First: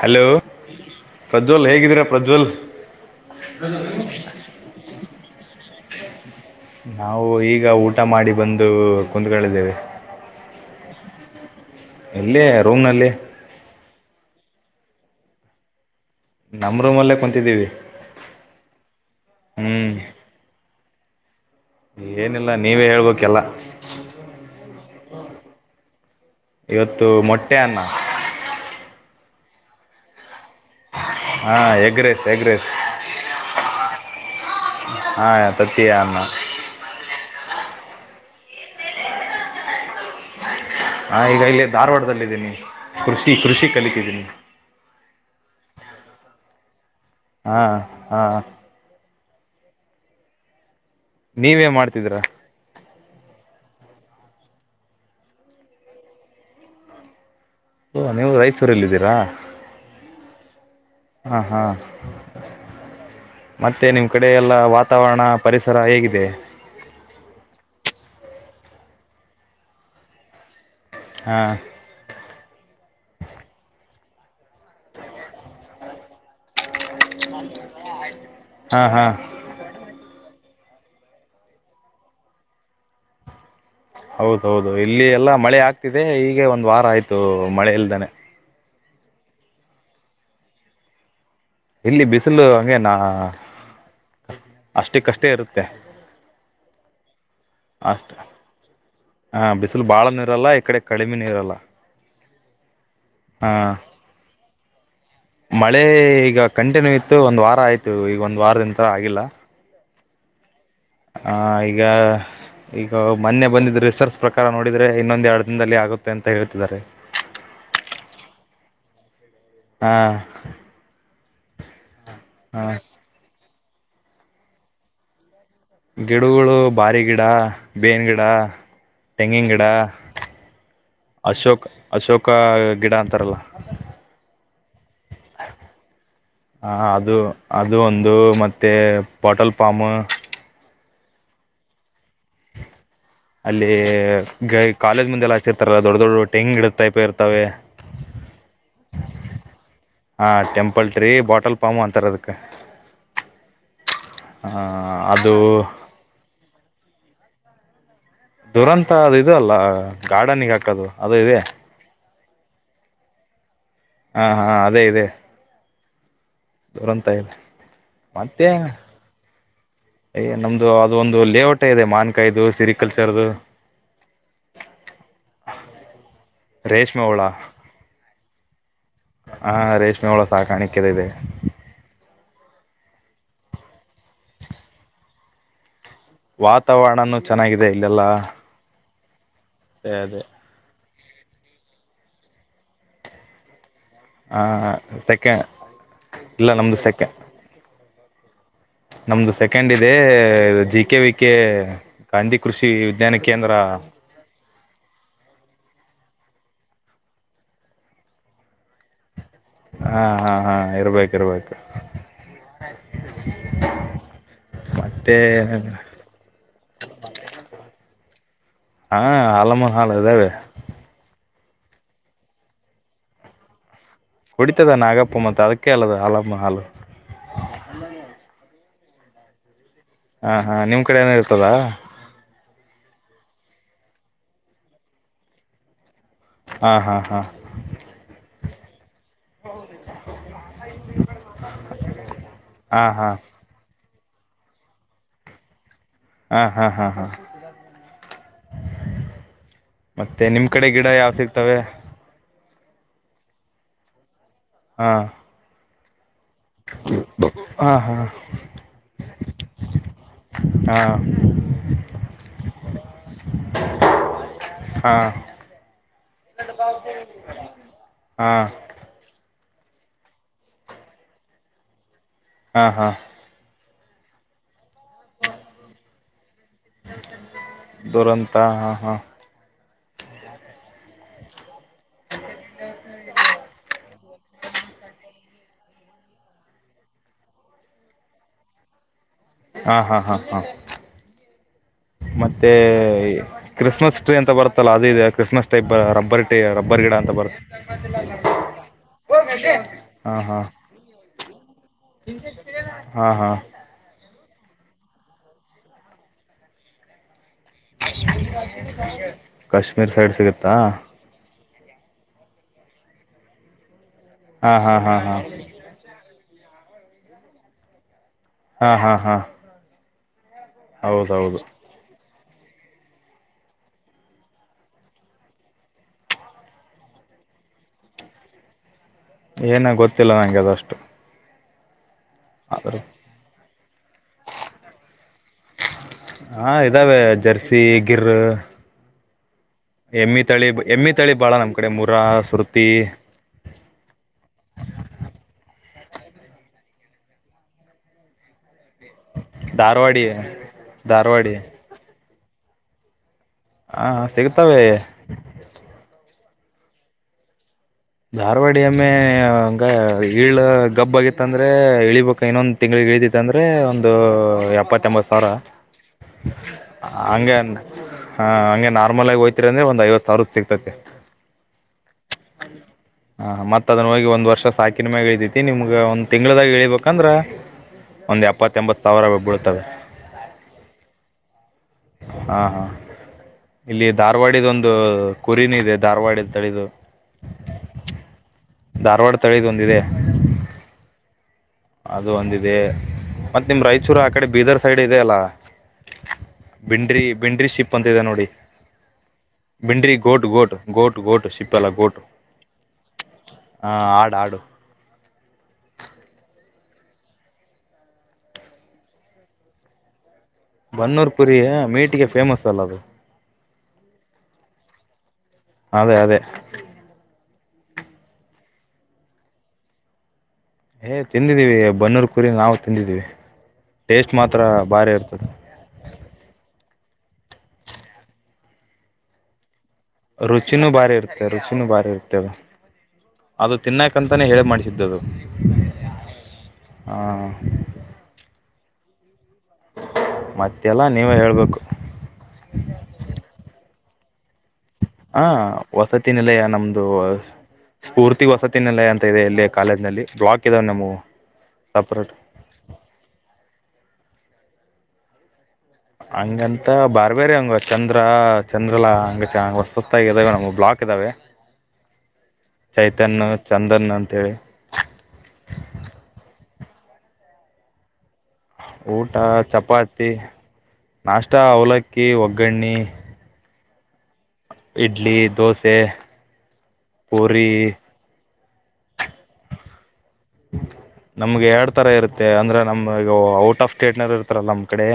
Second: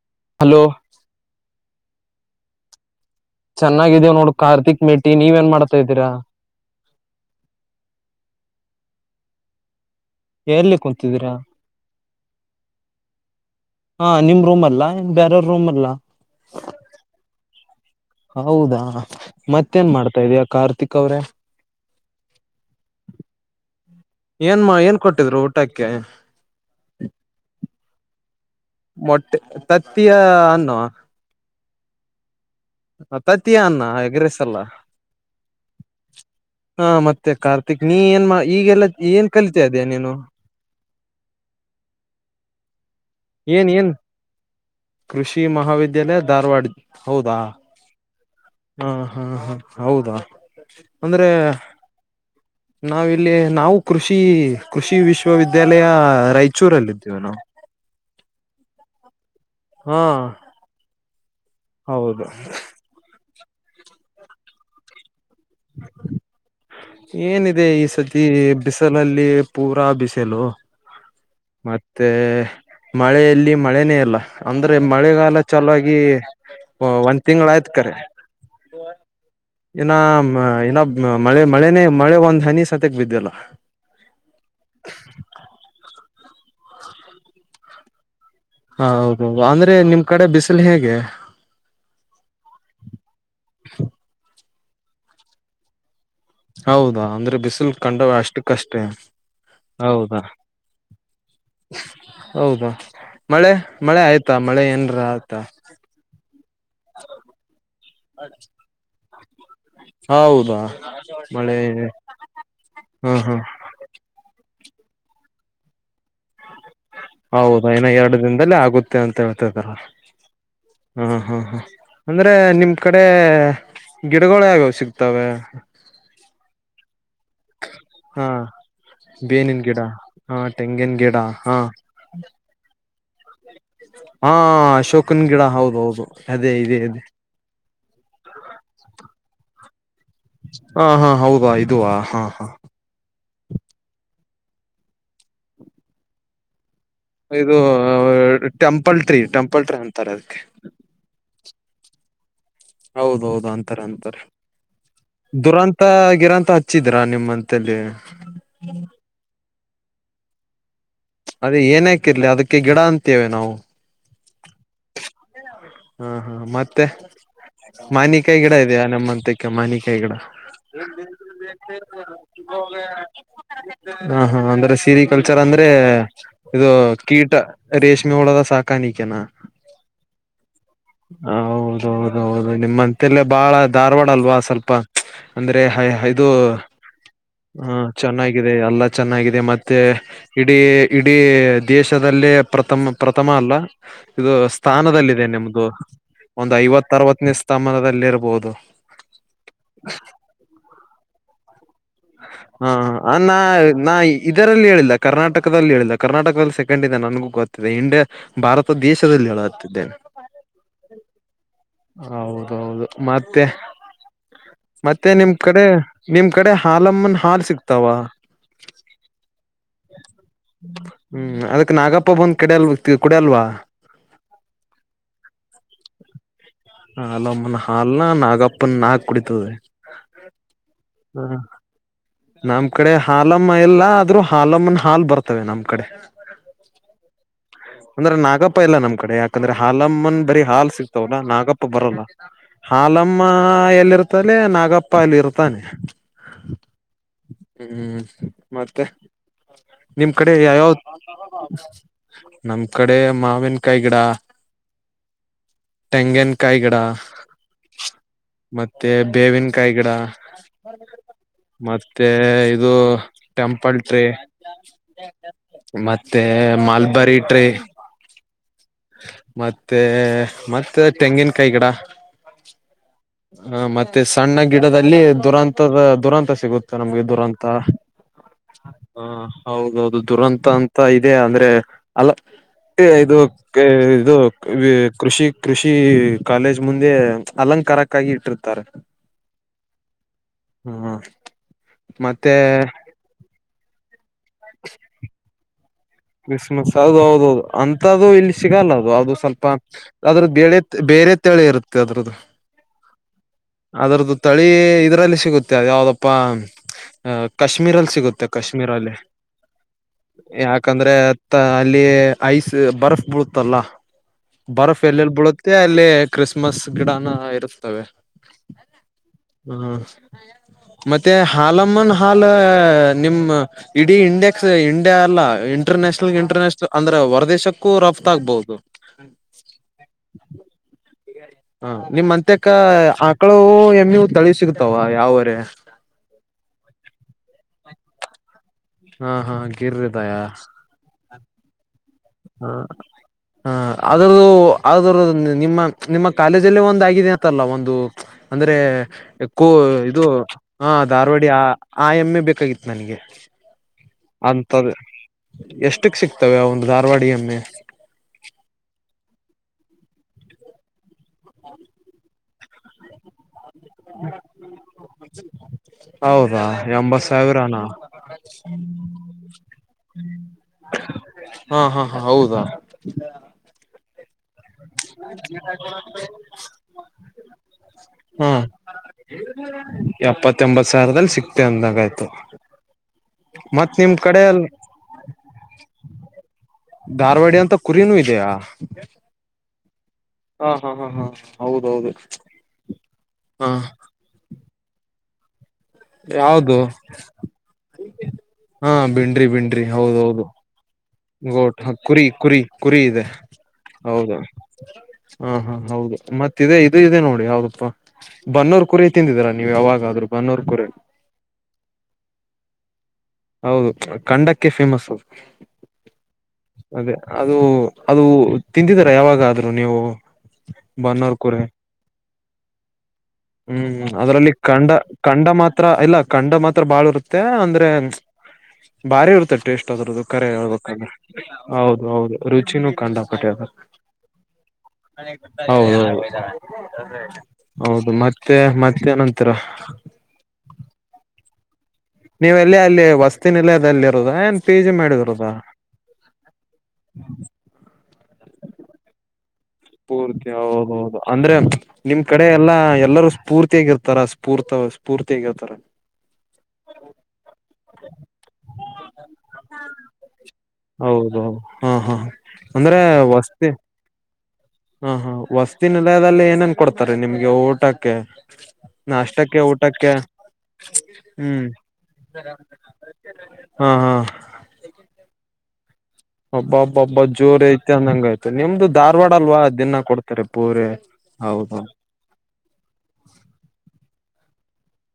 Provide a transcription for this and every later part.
Hello Prajwal ಹೇಗಿದ್ದೀರಾ ಪ್ರಜ್ವಲ್ ಚೆನ್ನಾಗಿದೀವ ನೋಡು ಕಾರ್ತಿಕ್ ಮೇಟಿ ನೀವ ಏನ್ ಮಾಡ್ತಾ ಇದ್ದೀರಾ ನಾವು ಈಗ ಊಟ ಮಾಡಿ ಬಂದು ಕುತ್ಕೊಳ್ಳಿದ್ದೇವೆ ಎಲ್ಲಿ ಕುೂಂತಿದ್ದೀರಾ ಎಲ್ಲ ರೋಮ್ನಲ್ಲಿ ಹಾ ನಿಮ್ ರೂಮ ಅಲ್ಲಾ ಬೇರ ರೂಮ್ಲ್ಲಾ ನಮ್ಮ ರೂಮಲ್ಲೇ ಕುಂತಿದ್ದೀವಿ ಹೌದಾ ಹ್ಮ್ ಮತ್ತೇನ್ ಮಾಡ್ತಾ ಇದಯ ಕಾರ್ತಿಕ್ ಅವ್ರೆ ಏನಿಲ್ಲ ನೀವೇ ಹೇಳ್ಬೇಕೆಲ್ಲ ಏನ್ ಏನ್ ಕೊಟ್ಟಿದ್ರು ಊಟಕ್ಕೆ ಇವತ್ತು ಮೊಟ್ಟೆ ಅನ್ನ ಮೊಟ್ಟೆ ತತ್ತಿಯ ಅನ್ನು ಹಾ ಎಗ್ ರೈಸ್ ಎಗ್ ರೈಸ್ ತತಿಯ ಅನ್ನ ಹೆಗ್ರಸ್ಲ್ಲ ಹಾ ತತ್ತಿಯ ಅ ಹಾ ಮತ್ತೆ ಕಾರ್ತಿಕ್ ನೀ ಏನ್ ಈಗೆಲ್ಲ ಏನ್ ಕಲಿತಾ ಇದ್ಯಾ ನೀನು [unintelligible] ಹಾ ಈಗ ಇಲ್ಲಿ ಧಾರವಾಡದಲ್ಲಿದ್ದೀನಿ ಕೃಷಿ ಕೃಷಿ ಏನ್ ಏನ್ ಕಲಿತಿದ್ದೀನಿ ಕೃಷಿ ಮಹಾವಿದ್ಯಾಲಯ ಧಾರವಾಡ ಹೌದಾ ಹಾ ಹಾ ಹಾ ಹಾ ಹಾ ಹೌದಾ ಅಂದ್ರೆ ನೀವೇನ್ ಮಾಡ್ತಿದ್ದೀರಾ ನಾವಿಲ್ಲಿ ನಾವು ಕೃಷಿ ಕೃಷಿ ವಿಶ್ವವಿದ್ಯಾಲಯ ರಾಯಚೂರಲ್ಲ ಇದಿದ್ದೇವೆ ನಾವು ಓ ನೀವು ರೈತೂರಲ್ಲ ಇದಿದ್ದೀರಾ ಹ್ಮ ಹಾ ಹಾ ಹೌದು ಮತ್ತೆ ನಿಮ್ಮ್ ಕಡೆ ಎಲ್ಲ ವಾತಾವರಣ ಪರಿಸರ ಹೇಗಿದೆ ಏನಿದೆ ಈ ಸತಿ ಬಿಸಲಲ್ಲಿ ಪೂರಾ ಬಿಸಿಲು ಹಾಂ ಮತ್ತೆ ಮಳೆಯಲ್ಲಿ ಮಳೆನೇ ಇಲ್ಲ ಅಂದ್ರೆ ಮಳೆಗಾಲ ಚೆಲಾಗಿ ಒಂದ್ ತಿಂಗ್ಗಳ ಆಯ್ತ್ ಕರೆ ಹಾಂ ಹಾಂ ಇನ್ನ ಇನ್ನ ಮಳೆ ಮಳನೇ ಮಳೆ ಒಂದ್ ಹನಿ ಸತಕ್ ಬಿದ್ದ್ಯಲ್ಲ ಹೌದ ಹೌದು ಇಲ್ಲಿ ಎಲ್ಲ ಮಳೆ ಆಗ್ತಿದೆ ಈೀಗೆ ಒಂದು ವಾರ ಆಯ್ತು ಮಳೆ ಇಲ್ದಾನನೆ ಹ ಹೌದೌದು ಅಂದ್ರೆ ನಿಮ್ ಕಡೆ ಬಿಸಿಲು ಹೇಗೆ ಇಲ್ಲಿ ಬಿಸಿಲು ಹಂಗಗೆನಾ ಅಷ್ಟು ಕಷ್ಟೇ ಇರುತ್ತೆ ಹೌದಾ ಅಂದ್ರೆ ಬಿಸಿಲು ಕಂಡ ಅಷ್ಟ ಅಷ್ಟು ಕಷ್ಟೇ ಹ ಬಿಸಿಲು ಬಾಳ ನೀರಲ್ಲಾ ಈ ಕಡೆ ಕಡಿಮೆ ನೀರ ಅಲ್ಲಾ ಹೌದಾ ಮಳೆ ಮಳೆ ಆಯ್ತಾ ಮಳೆ ಏನ್ರ ಮಳೆ ಈಗ ಕಂಟಿನ್ಯೂ ಇತ್ತು ಒಂದ್ ವಾರ ಆಯ್ತು ಈಗ ಒಂದ್ ವಾರದಿನ ತರ ಆಗಿಲ್ಲ ಹೌದಾ ಆ ಮಳೆ ಈಗ ಈಗ ಹಾ ಹಾ ಮೊನ್ನೆ ಬಂದಿದ್ರೆ ಸರ್ಚ್ ಪ್ರಕಾರ ನೋಡಿದರೆ ಇನ್ನೊಂದು ಎರಡು ದಿನದಲ್ಲಿ ಆಗುತ್ತೆ ಅಂತ ಹೇಳ್ತಿದ್ದಾರೆ ಹೌದ ನ ಎರಡು ದಿನದಲ್ಲೇ ಆಗುತ್ತೆ ಅಂತ ಹೇಳ್ತಿದಾರೆ ಹಾ ಹಾ ಹಾ ಹಾ ಅಂದ್ರೆ ಹ ನಿಮ್ ಕಡೆ ಅಗಿಡಗಳುಗಳು ಯಗಾವ ಸಿಗ್ತವೆ ಗಿಡಗಳು ಭಾರಿ ಗಿಡ ಬೇನ್ ಗಿಡ ಹಾ ತೆಂಗಿನ ಗಿಡ ಹಾ ತೆಂಗಿನ ಗಿಡ ಹಾ ಅಶೋಕ ಅಶೋಕ ಗಿಡ ಅಂತಾರಲ್ಲ ಹಾ ಅಶೋಕನ್ ಗಿಡ ಹೌದ ಹೌದು ಅದೇ ಹ ಇದೆ ಅದೇ ಅದು ಅದು ಒಂದು ಮತ್ತೆ ಬಾಟಲ್ ಪಾಮ್ ಹಾ ಹಾ ಹೌದಾ ವ ಹಾ ಹಾ ಅಲ್ಲಿ ಕಾಲೇಜ್ ಮುಂದೆಲ್ಲ ಹಚಿರ್ತಾರ ದೊಡ್ಡ ದೊಡ್ ಟೆಂಗ್ ಇಿಡತೈ ಪರ್ [unintelligible] ಇದು ಟೆಂಪಲ್ ಟ್ರೀ ಟೆಂಪಲ್ ಟ್ರೀ ಅಂತಾರೆ ಅದಕ್ಕೆ ಪಲ್ಟ್ರಿ ಬಾಟಲ್ ಪಾಮ ಅಂತರದಕ್ಕೆ ಹೌದೌದು ಅಂತಾರೆ ಅಂತಾರೆ ಅದು ದುರಂತ ಗಿರಂತ ಹಚ್ಚಿದ್ರ ನಿಮ್ಮಂತಲ್ಲಿ ದುರಂತ ಅ ಇದು ಅಲ್ಲ ಗಾರ್ಡನಿಗೆ ಹಾಕದು ಅದು ಇದೆ ಏನ್ಕಿರ್ಲಿ ಅದಕ್ಕೆ ಗಿಡ ಅಂತೇವೆ ನಾವು ಹಾ ಹಾ ಅದೇ ಇದೆ ಹಾ ಹಾ ಮತ್ತೆ ದುರಂತ ಇದೆ ಮಾವಿನಕಾಯಿ ಮತ್ತೆ ಗಿಡ ಇದೆಯ ನಿಮ್ಮಂತಕ್ಕೆ ಮಾವಿನಿಕೈ ಗಿಡ ಕೈದು ಸಿರಿಕಲ್ಚರ್ದು ಹ ಹಾ ಅಂದ್ರೆ ಸಿರಿ ಕಲ್ಚರ್ ಅಂದ್ರೆ ಇದು ರೇಷ್ಮೆ ಹುಳ ಕೀಟ ರೇಷ್ಮೆ ಹುಳದ ಸಾಕಾಣಿಕೇನಾ ಹಾ ರೇಷ್ಮೆ ಹುಳಾ ಹೌದು ಹೌದೌದು ನಿಮ್ಮ್ಂತಲ್ಲೇ ಬಾಳ ಧಾರವಾಡ ಅಲ್ವಾ ಸ್ವಲ್ಪ ಅಂದ್ರೆ ಇದು ವಾತಾವರಣನೂ ಚೆನ್ನಾಗಿದೆ ಹ ಇಲ್ಲೆಲ್ಲ ಚೆನ್ನಾಗಿದೆ ಎಲ್ಲಾ ಚೆನ್ನಾಗಿದೆ ಮತ್ತೆ ಅದೇ ಅದೇ ಇಡೀ ಇಡೀ ದೇಶದಲ್ಲೇ ಪ್ರಥಮ ಪ್ರಥಮ ಅಲ್ಲ ಇದು ಸ್ಥಾನದ ಸೆಕೆ ನಿಮ್ದು ಇಲ್ಲ ಒಂದು ನಮ್ಮದು ಐವತ್ತ ಅರವತ್ತನೇ ಸ್ಥಾನದಲ್ಲಿರಬಹುದು ನಮ್ದು ಸೆಕೆಂಡ್ ಇದೆ G K V K Gandhi ಕೃಷಿ ಹ ವಿಜ್ಞಾನ ನಾ ಕೇಂದ್ರಾ ನಾ ಇದರಲ್ಲಿ ಹೇಳಿಲ್ಲ ಕರ್ನಾಟಕದಲ್ಲಿ ಹೇಳಿಲ್ಲ ಕರ್ನಾಟಕದಲ್ಲಿ ಸೆಕೆಂಡ್ ಇದೆ ನನಗೂ ಗೊತ್ತಿದೆ ಇಂಡಿಯಾ ಭಾರತ ದೇಶದಲ್ಲಿ ಹೇಳುತ್ತಿದ್ದೇನೆ ಹಾ ಹಾ ಹಾ ಇರ್ಬೇಕು ಇರ್ಬೇಕು ಹೌದೌದು ಮತ್ತೆ ಮತ್ತೆ ನಿಮ ಕಡೆ ನಿಮ ಕಡೆ ಹಾಲಮ್ಮನ್ ಹಾಲ ಸಿಕ್ತಾವಾ ಹಾ ಅ ಹಾಲಮ್ಮನ ಹಾಲ ಅದೇ ರೀ ಹ್ಮ್ ಅದಕ್ ನಾಗಪ್ಪ ಬಂದ್ ಕಡಲ್ವ ಕುಡಲ್ವಾ ಕುಡಿತದ ನಾಗಪ್ಪ ಮತ್ತು ಅದಕ್ಕೆ ಹಾಲ್ಲದು ಹಾಲಮ್ಮ ಹಾಲು ಹಾಲಮ್ಮನ ಹಾಲ ನ ನಾಗಪ್ಪನ ನಾಗ ಕುಡಿತದೆ ಹಾ ಹಾ ನಿಮ್ ಕಡೆ ಏನ ಹ ಇರ್ತದಾ ನಮ್ ಕಡೆ ಹಾಲಮ್ಮ ಇಲ್ಲಾ ಆದ್ರೂ ಹಾಲಮ್ಮನ ಹಾಲ್ ಬರ್ತವೆ ನಮ್ ಕಡೆ ಹಾ ಹಾ ಹಾ ಅಂದ್ರೆ ನಾಗಪ್ಪ ಎಲ್ಲ ನಮ್ಮ ಕಡೆ ಯಾಕೆ ಯಾಕಂದ್ರೆ ಹಾಲಮ್ಮನ್ ಬರಿೀ ಹಾಲ್ ಸಿಗ್ತವಲ್ಲ ನಾಗಪ್ಪ ಬರಲ್ಲ ಹಾಂ ಹಾಂ ಹಾಲಮ್ಮ ಹಾಂ ಎಲ್ಲಿ ಇರ್ತಾನೆ ನಾಗಪ್ಪ ಅಲ್ಲಿ ಇರ್ತಾನೆ ಹಾಂ ಹಾಂ ಹಾಂ ಹ್ಮ್ ಮತ್ತೆ ನಿಮ್ ಮತ್ತು ಕಡೆ ನಿಮ್ಮ ಯಾವಾವ ಗಿಡ ಯಾವ ಸಿಗ್ತವೆ ನಮ್ ಕಡೆ ಮಾವಿನಕಾಯಿ ಗಿಡ ಹ್ಮ್ ಟೆಂಗನ್ ಕಾಯಿ ಗಿಡಾ ಹಾಂ ಹಾಂ ಮತ್ತೆ ಬೇವಿನಕಾಯಿ ಗಿಡಾ ಹಾಂ ಮತ್ತೆ ಇದು ಟೆಂಪಲ್ ಟ್ರೀ ಹಾಂ ಮತ್ತೆ ಮಾಲ್ಬರಿ ಟ್ರೆ ಹಾ ಮತ್ತೆ ಮತ್ತೆ ತೆಂಗಿನಕಾಯಿ ಗಿಡಾ ಹಾ ಹಾ ಹ ಮತ್ತೆ ಸಣ್ಣ ಗಿಡದಲ್ಲಿ ದುರಂತದ ದುರಂತ ಸಿಗುತ್ತೆ ನಮ್ಗೆ ದುರಂತಾ ದುರಂತ ಹಾ ಹಾ ಹ ಹೌದೌದು ದುರಂತ ಅಂತ ಇದೆ ಅಂದ್ರೆ ಅಲ್ಲಾ ಇದು [unintelligible] ಇದು ಕೃಷಿ ಕೃಷಿ ಕಾಲೇಜ್ ಮುಂದೆ ಅಲಂಕಾರಕ್ಕಾಗಿ ಇಟ್ಟಿರ್ತಾರೆ ಹಾ ಹಾ ಹಾ ಹಾ ಹ್ಮ ಮತ್ತೆ ಕ್ರಿಸ್ಮಸ್ ಟ್ರೀ ಅಂತ ಬರುತ್ತಲ್ಲ ಅದ ಇದೆಯಾ ಕ್ರಿಸ್ಮಸ್ ಟ್ರೀ ಬರ ಕ್ರಿಸ್ಮಸ್ ಅದು ಹೌದೌದು ಅಂತದ್ದು ಇಲ್ಲಿ ಸಿಗಲ್ಲ ಅದು ಅದು ಸ್ವಲ್ಪ ಹಾ ಆದ್ರ ಹಾ ಬೇಳೆ ಬೇರೆ ತಳಿ ಇರುತ್ತೆ ಅದ್ರದ್ದು ಹಾ ಹಾ ಅದ್ರದ್ದು ತಳಿ ಇದ್ರಲ್ಲಿ ಸಿಗುತ್ತೆ ಅ ಯಾವ್ದಪ್ಪ ಅ ಕಾಶ್ಮೀರಲ್ಲಿ ಸಿಗುತ್ತೆ ಕಾಶ್ಮೀರಲ್ಲಿ ಕಾಶ್ಮೀರ್ ಸೈಡ್ ಸಿಗುತ್ತಾ ಯಾಕ ಅಲ್ಲಿ ಐಸ್ ಬರ್ಫ್ ಬೀಳುತ್ತಲ್ಲ ಹಾ ಹಾ ಬರ್ಫ್ ಹಾ ಹಾ ಎಲ್ಲೆಲ್ಲಿ ಬಳುತ್ತ ಮತ್ತೆ ಅಲ್ಲಿ ಕ್ರಿಸ್ಮಸ್ ಗಿಡನ ಇರುತ್ತವೆ ಹಾಂ ಹಾಂ ಹಾಂ ಹ್ಮ ಮತ್ತೆ ಹಾಲಮ್ಮನ್ ಹಾಲ ನಿಮ್ಮ್ ಇಡೀ ಇಂಡೆಕ್ಸ್ ಇಂಡ್ಯಾ ಅಲ್ಲ ಇಂಟರ್ನ್ಯಾನಲ್ ಇಂಟರ್ನ್ಯಾನಲ್ ಅಂದ್ರೆ ಹೊರದೇಶಕ್ಕೂ ರಫ್ತ ಆಗ್ಬಹುದು ಏನ ಗೊತ್ತಿಲ್ಲ ನನಗೆ ಅದಷ್ಟು ಹ ನಿಮ್ ಅತ್ಯಕ್ಕ ಆದ್ರೂ ಆಕಳು ಎಮ್ಮಿ ತಳಿ ಸಿಗತಾವ ಯಾವರೆ ಹಾ ಇದಾವೆ ಜರ್ಸಿ ಗಿರು ಹಾ ಹಾ ಗಿರ್ ಎಮ್ಮಿ ತಳಿ ಎಮ್ಮಿ ತಳಿ ಭಾಳ ನಮ್ಮ್ ಕಡೆ ಮುರ ಹ ಸುರುತಿ ಹ ಅದ್ರದ್ದು ಆದ ನಿಮ್ಮ ನಿಮ್ಮ ಕಾಲೇಜಲ್ಲಿ ಒಂದು ಆಗಿದೆ ಅಂತಲ್ಲ ಒಂದು ಅಂದ್ರೆಕ್ಕೋ ಧಾರವಾಡಿ ಇದು ಹ ಧಾರವಾಡಿ ಆ ಆ ಎಮ್ಮೆ ಬೇಕಾಗಿತ್ತು ನನಗೆ ಹಾ ಸಿಗ್ತವೆ ಅಂತದ ಎಷ್ಟಕ್ ಸಿಕ್ತವೆ ಒಂದು ಧಾರವಾಡ ಎಮ್ಮೆ ಧಾರವಾಡಿಯಮ್ಮೆ ಹಂಗ ಈಳ ಗಬ್ಬ ಆಗಿತ್ತ ಅಂದ್ರೆ ಇಳಿಬೇಕ ಇನ್ನೊಂದ ತಿಂಗಳಿಗೆ ಇಳಿದಿ ಇಂದ್ರೆ ಒಂದು ಎಪ್ಪತ್ತ ಎಂಬತ್ ಸಾವಿರ ಹೌದಾ ಎಂಬತ್ ಹಂಗೆ ಸಾವಿರನಾ ಹಾ ಹಂಗೆ ನಾರ್ಮಲಾಗಿ ಹೋತೀರ ಅಂದ್ರೆ ಒಂದು ಐವತ್ತು ಸಾವಿರ ಸಿಗ್ತತಿ ಹಾ ಹಾ ಹಾ ಹೌದಾ ಹಾ ಮತ್ತತ್ದ ಹೋಗಿ ಒಂದ ವರ್ಷ ಸಾಕಿನ ಮ್ಯಾಗ ಇಳ್ದೈತಿ ನಿಮ್ಗ ಒಂದ್ ತಿಂಗಳದಾಗ ಹ ಹೇಳಳ್ಬೇಕಂದ್ರ ಒಂದು ಹಾ ಎಪ್ಪತ್ತೊಂಬತ್ತು ಸಾವಿರಬ್ಬೀಳುತ್ತವೆ ಎಪ್ಪತ್ತ ಎಂಬತ್ತು ಸಾವಿರದಲ್ಲಿ ಸಿಕ್ತೆವೆ ಅಂದಾಗೈ ಹಾ ಹಾ ಇಲ್ಲಿ ಕಡೆ ಅಲ್ ಧಾರವಾಡಿದೊಂದು ಕುರಿನ ಇದೆ ಧಾರವಾಡ ತಳಿದು ಧಾರವಾಡ ಅಂತ ಕುರಿನೂ ಇದೆಯಾ ಸ್ಥಳಿದೊಂದಿದೆ ಹಾ ಹಾ ಹಾ ಹಾ ಹಾ ಅದು ಒಂದಿದೆ ಮತ್ತ್ ಹಾ ನಿಮ್ ರಾಯಚೂರ್ ಆ ಕಡೆ ಬೀದರ್ ಸೈಡ್ ಇದೆ ಅಲ್ಲ ಯಾವ್ದು ಬಿಂಡ್ರಿ ಬಿಂಡ್ರಿ ಶಿಪ್ ಅಂತ ಇದೆ ನೋಡಿ ಹಾ ಬಿಂಡ್ರಿ ಬಿಂಡ್ರಿ ಗೋಟ್ ಹೌದೌದು ಗೋಟ್ ಗೋಟ್ ಗೋಟ್ ಕುರಿ ಕುರಿ ಕುರಿ ಇದೆ ಹಾ ಹೌದ ಆಡು ಆಡು ಹಾ ಹಾ ಹೌದು ಮತ್ತ ಇ ಇದು ಇದೆ ನೋಡಿ ಯಾವ್ದಪ್ಪಾ ಬನ್ನೂರ್ ಕುರಿ ತಿಂದಿದರ ನೀವು ಯಾವಾಗಾದ್ ಬನ್ನೂರ್ ಕುರಿ ಕಣ್ಣೂರ್ ಪುರಿ ಮೀಟಿಗೆ ಫೇಮಸ್ ಅಲ್ಲ ಅದು ಹೌದು ಖಂಡಕ್ಕೆ ಫೇಮಸ್ ಅದು ಅದೇ ಅದೇ ಅದೇ ಅದು ಅದು ತಿಂದಿದರಾ ಯಾವಾಗಾದ್ರೂ ನೀವು ಏ ಬನ್ನೋರ್ ಕುರೆ ತಿಂದಿದ್ದೀವಿ ಬನ್ನೂರು ಕುರಿ ನಾವು ತಿಂದಿದ್ದೀವಿ ಹ್ಮ್ ಟೇಸ್ಟ್ ಅದರಲ್ಲಿ ಮಾತ್ರ ಕಂಡ ಭಾರಿ ಕಂಡ ಇರ್ತದೆ ಮಾತ್ರ ಹತ್ರ ಇಲ್ಲ ಕಂಡ ಮಾತ್ರ ಬಾಳ ಇರುತ್ತೆ ಅಂದ್ರೆ ಬಾರಿ ಇರುತ್ತೆ ಟೇಸ್ಟ್ ಅದದು ಕರೆ ರುಚಿನೂ ಹೇಳ್ಬೇಕಂದ್ರೆ ಭಾರಿ ಇರುತ್ತೆ ರುಚಿನೂ ಹೌದು ಭಾರಿ ಹೌದು ಇರುತ್ತೆ ಅದು ರುಚಿನೂ ಕಂಡಪಟ್ಟದ ಅದು ತಿನ್ನಕಂತಾನೆ ಹೇಳಿ ಮಾಡಿಸಿದ್ದದು ಹೌದ ಹ ಹೌದು ಮತ್ತೆ ಮತ್ತೇನಂತೀರಾ ಮತ್ತೆಲ್ಲ ನೀವೇ ಹೇಳ್ಬೇಕು. ನೀವೆಲ್ಲಿ ಅಲ್ಲಿ ವಸ್ತಿ ನಿಲಯದಲ್ಲಿ ಇರೋದಯೇನ್? ಹ ವಸತಿ ನಿಲಯ ನಮ್ದು ಸ್ಫೂರ್ತಿ ವಸತಿ ನಿಲಯ ಅಂತ ಇದೆ ಇಲ್ಲೆ [unintelligible] ಅಂದ್ರೆ ನಿಮ್ ಸಪ್ರೇಟ್ ಕಡೆ ಎಲ್ಲಾ ಎಲ್ಲರೂ ಸ್ಫೂರ್ತಿಯಾಗಿ ಇರ್ತಾರ ಸ್ಫೂರ್ತ ಸ್ಫೂರ್ತಯಾಗಿರ್ತಾರ. ಹಂಗಂತ ಬ್ಯಾರೆ ಬೇರೆ ಹಂಗ ಚಂದ್ರ ಚಂದ್ರಲ್ಲ ಹಂಗೆ ಚ ಹೊಸ ಹೊಸತಾಗಿ ಇದಿದ್ದಾವೆ ನಮ್ಗೆ ಬ್ಲಾಕ್ ಇದ್ದಾವೆ. ಹೌದೌದು ಹಾ ಹಾ ಅಂದ್ರೆ ಚೈತನ್ ವಸ್ತಿ ಚಂದನ್ ಅಂತೇಳಿ ಹಾ ಹಾ ವಸತಿ ನಿಲಯದಲ್ಲಿ ಏನೇನ್ ಕೊಡ್ತಾರೆ ನಿಮ್ಗೆ ಊಟಕ್ಕೆ - ಊಟ ನಾಷ್ಟಕ್ಕೆ ಊಟಕ್ಕೆ ಚಪಾತಿ ನಾಷ್ಟ ಹ್ಮ್. ಅವಲಕ್ಕಿ ಒಗ್ಗರಣೆ ಹ ಹಾ. ಇಡ್ಲಿ ದೋಸೆ ಅಬ್ಬಬ್ಬಬ್ಬ ಜೋರಿ ಪೂರಿ ಐತೆ ಅಂದಂಗ ಆಯ್ತು ನಿಮ್ದು ಧಾರವಾಡ ಅಲ್ವಾ ಡಿನ್ನಾ ಕೊಡ್ ನಮ್ಗೆ ಎರಡ್ ತರ ಇರುತ್ತೆ ಅಂದ್ರೆ ನಮ್ ಈಗ ಔಟ್ ಆಫ್ ಸ್ಟೇಟ್ನಾದರು ಇರ್ತಾರಲ್ಲ ನಮ್ಮ್ ಕಡೆ.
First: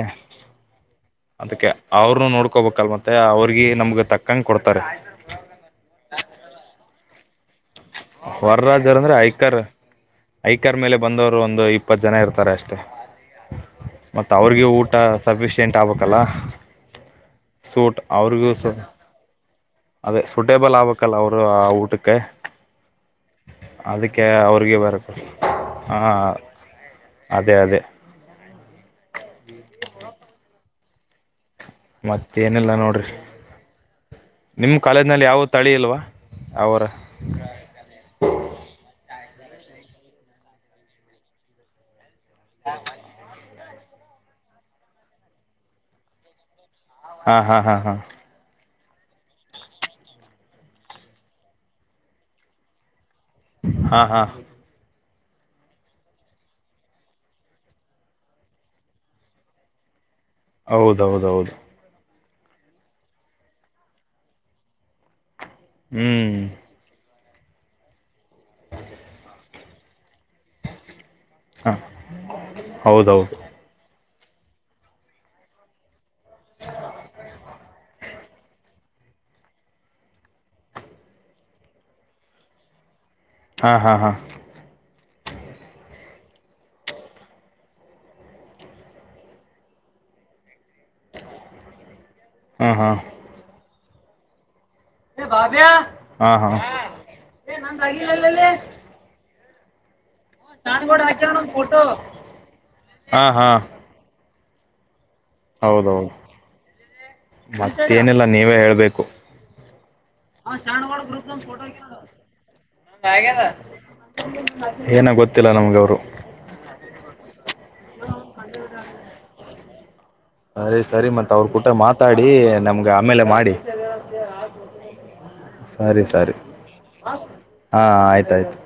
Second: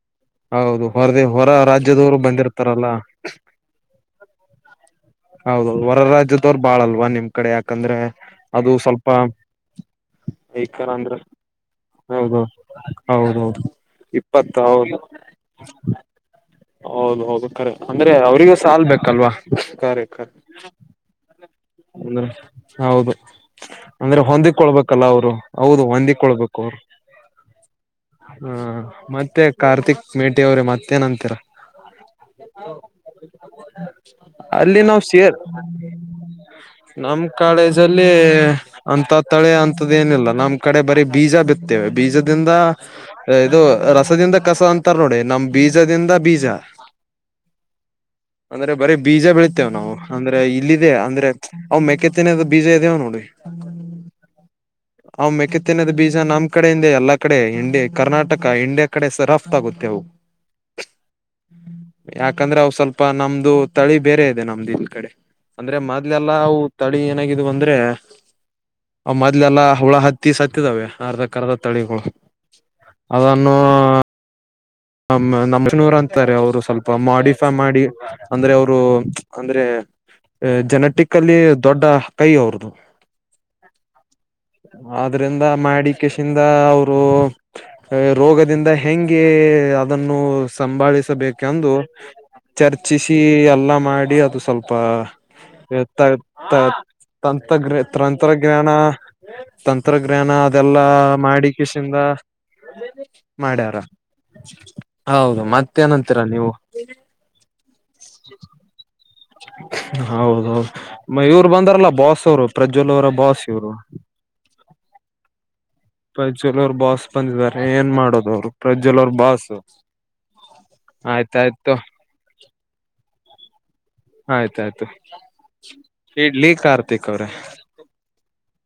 ಹೌದು ಹೊರದಿ ಹೊರ ಅದಕ್ಕೆ ರಾಜ್ಯದವರು ಅವ್ರನು ನೋಡ್ಕೋಬೇಕಲ್ ಬಂದಿರ್ತಾರಲ್ಲ ಮತ್ತೆ ಅವ್ರಗಿ ನಮ್ಗೆ ತಕ್ಕಂಗ ಕೊಡ್ತಾರೆ. ಹೌದೌದು ಹೊರ ರಾಜಾಜ್ಯದವರು ಬಾಳ ಅಲ್ವಾ ನಿಮ್ ಕಡೆ ಯಾಕಂದ್ರೆ ಹೊರ ಅದು ರಾಜ್ಯದವರು ಸ್ವಲ್ಪ ಅಂದ್ರೆ ಐ್ಕರ್ ಐಕರ್ ಈಕರ ಮೇಲೆ ಅಂದ್ರೆ ಬಂದವರು ಒಂದು ಇಪ್ಪತ್ತು ಜನ ಹೌದು ಇರ್ತಾರೆ ಅಷ್ಟೆ. ಹೌದೌದು ಮತ್ತ ಇಪ್ಪತ್ತ ಅವ್ರಿಗೆ ಊಟ ಹೌದು ಸಫಿಶಿಯಂಟ್ ಆಗ್ಬೇಕಲ್ಲ ಹೌದು ಹೌದು ಅದು ಕರೆ ಸೂಟ್ ಅಂದ್ರೆ ಅವ್ರಿಗೂ ಅವ್ರಗೂ ಸು ಸಾಲ್ ಬೇಕಲ್ವಾ ಕರೆ ಅದೇ ಸೂಟೇಬಲ್ ಆಗ್ಬೇಕಲ್ಲ ಅವರು ಆ ಊಟಕ್ಕೆ ಅಂದ್ರೆ ಹೌದು. ಅಂದ್ರೆ ಅದಕ್ಕೆ ಅವ್ರಿಗೆ ಹೊಂದಿಕ್ಕಕೊಳ್ಬೇಕಲ್ಲ ಬರಬೇಕು ಅವರು ಹೌದು ಹಾಂ ಹೊಂದಿಕೊಳ್ಬೇಕು ಅವರು ಅದೇ ಅದೇ - ಹಾ ಮತ್ತೆ ಕಾರ್ತಿಕ್ ಮೇಟಿ ಅವ್ರೆ ಮತ್ತೇಏನ್ಂತೀರ? ಮತ್ತ ಏನಿಲ್ಲ ನೋಡ್ರಿ ನಿಮ್ಮ ಅಲ್ಲಿ ನಾವ್ ಕಾಲೇಜ ಸೇರ್ ಯಾವು ತಳಿ ಇಲ್ವಾ ಅವರ ನಮ್ಮದಲ್ಲಿ ಅಂತ ತಳೆ ಅಂತದ್ದ ಏನಿಲ್ಲ ನಮ್ಮ್ ಕಡೆ ಬರೀ ಬೀಜ ಬಿತ್ತೇವೆ ಬೀಜದ ದಿಂಧ ಇದು ರಸದಿಂದ ಕಸ ಅಂತಾರ ನೋಡಿ ನಮ್ ಬೀಜದಿಂದ ಬೀಜ ಹಾ ಹಾ ಹಾ ಅಂದ್ರೆ ಬರೀ ಬೀಜ ಬೆಳಿತೇವೆ ನಾವು. ಅಂದ್ರೆ ಇಲ್ಲಿದೆೇ ಅಂದ್ರೆ ಅವ್ ಮೆಕ್ಕೆತ್ತಿನದ ಬೀಜ ಇದಾವೆ ನೋಡಿ - ಹಾ ಹಾ ಅವ ಮೇಕ್ಕೆ ತಿನ್ನದ ಬೀಜ ನಮ್ ಕಡೆಯಿಂದೆ ಎಲ್ಲಾ ಕಡೆ ಇಂಡಿಯ ಕರ್ನಾಟಕ ಇಂಡಿಯಾ ಕಡೆ ಸರಫ್ತ ಆಗುತ್ತೆ ಅವು - ಹೌದೌದದ. ಯಾಕಂದ್ರ ಅವ ಸ್ವಲ್ಪ ನಮ್ದು ತಳಿ ಬೇರೆ ಇದೆ ನಮ್ದು ಇಲ್ ಕಡೆ ಅಂದ್ರೆ ಹ್ಞೂ ಮೊದ್ಲೆಲ್ಲಾ ಅವು ತಳಿ ಏನಾಗಿದವು ಅಂದ್ರೆ ಅ ಮೊದ್ಲೆಲ್ಲಾ ಹುಳ ಹತ್ತಿ ತ್ತೀ ಸತ್ತಿದಾವೆ ಅರ್ಧ ಕರ್ಧ ಹಾಂ ತಳಿಗಳು ಹೌದೌದು ಅದನ್ನು ಹ ನಮಷನೂರ್ ಅಂತಾರೆ ಅವರು ಸ್ವಲ್ಪ ಮಾಡಿಫೈ ಮಾಡಿ ಅಂದ್ರೆ ಅವರು ಅಂದ್ರೆ ಜೆನೆಟಿಕ್ ಅಲ್ಲಿ ದೊಡ್ಡ ಕೈ ಅವ್ರದು - ಹಾ ಹಾ ಹಾ. ಆದ್ರಿಂದ ಮಾಡಿಕೇಶಿಂದ ಅವರು ರೋಗದಿಂದ ಹೆಂಗೆ ಅದನ್ನು ಸಂಭಾಳಿಸಬೇಕೆಂದು ಹಾಂ ಹಾಂ ಹಾಂ ಚರ್ಚಿಸಿ ಎಲ್ಲ ಮಾಡಿ ಅದು ಪ್ ತ ಹಾಂ ಹಾಂ ತ ತಂತ್ರಜ್ಞ ತಂತ್ರಜ್ಞಾನ ತಂತ್ರಜ್ಞಾನ ಅದೆಲ್ಲಾ ಮಾಡಿಕೇಷಿಂದ ಹಾಂ ಹಾಂ ಮಾಡ್ಯಾರ. ಹೌದು ಹೌದೌದು ಮತ್ತೇನಂತೀರಾ ನೀವು ಮತ್ತೇನಿಲ್ಲ ನೀವೇ ಹೇಳ್ಬೇಕು ಹೌದೌದು ಇವ್ ಬಂದಾರಲ್ಲ ಬಾಸ್ ಅವ್ರು ಪ್ರಜ್ವಲ್ ಅವರ ಬಾಸ್ ಇವ್ರು ಏನ ಗೊತ್ತಿಲ್ಲ ನಮ್ಗ ಅವರು ಪ್ರಜ್ವಲ್ ಅವರು ಬಾಸ್ ಬಂದಿದ್ದಾರೆ ಏನ್ ಮಾಡೋದ ಅವ್ರು ಪ್ರಜ್ವಲ್ ಅವರು ಬಾಸ್ ಸರಿ ಸರಿ ಮತ್ತ ಅವರು ಕೂಟ ಆಯ್ತಾಯ್ತು ಮಾತಾಡಿ ನಮ್ಗೆ ಆಮೇಲೆ ಮಾಡಿ ಆಯ್ತಾಯ್ತು ಸರಿ ಸರಿ ಇಡ್ಲಿ ಕಾರ್ತಿಕ್ ಅವ್ರೆ ಹಾ ಆಯ್ತ ಆಯ್ತು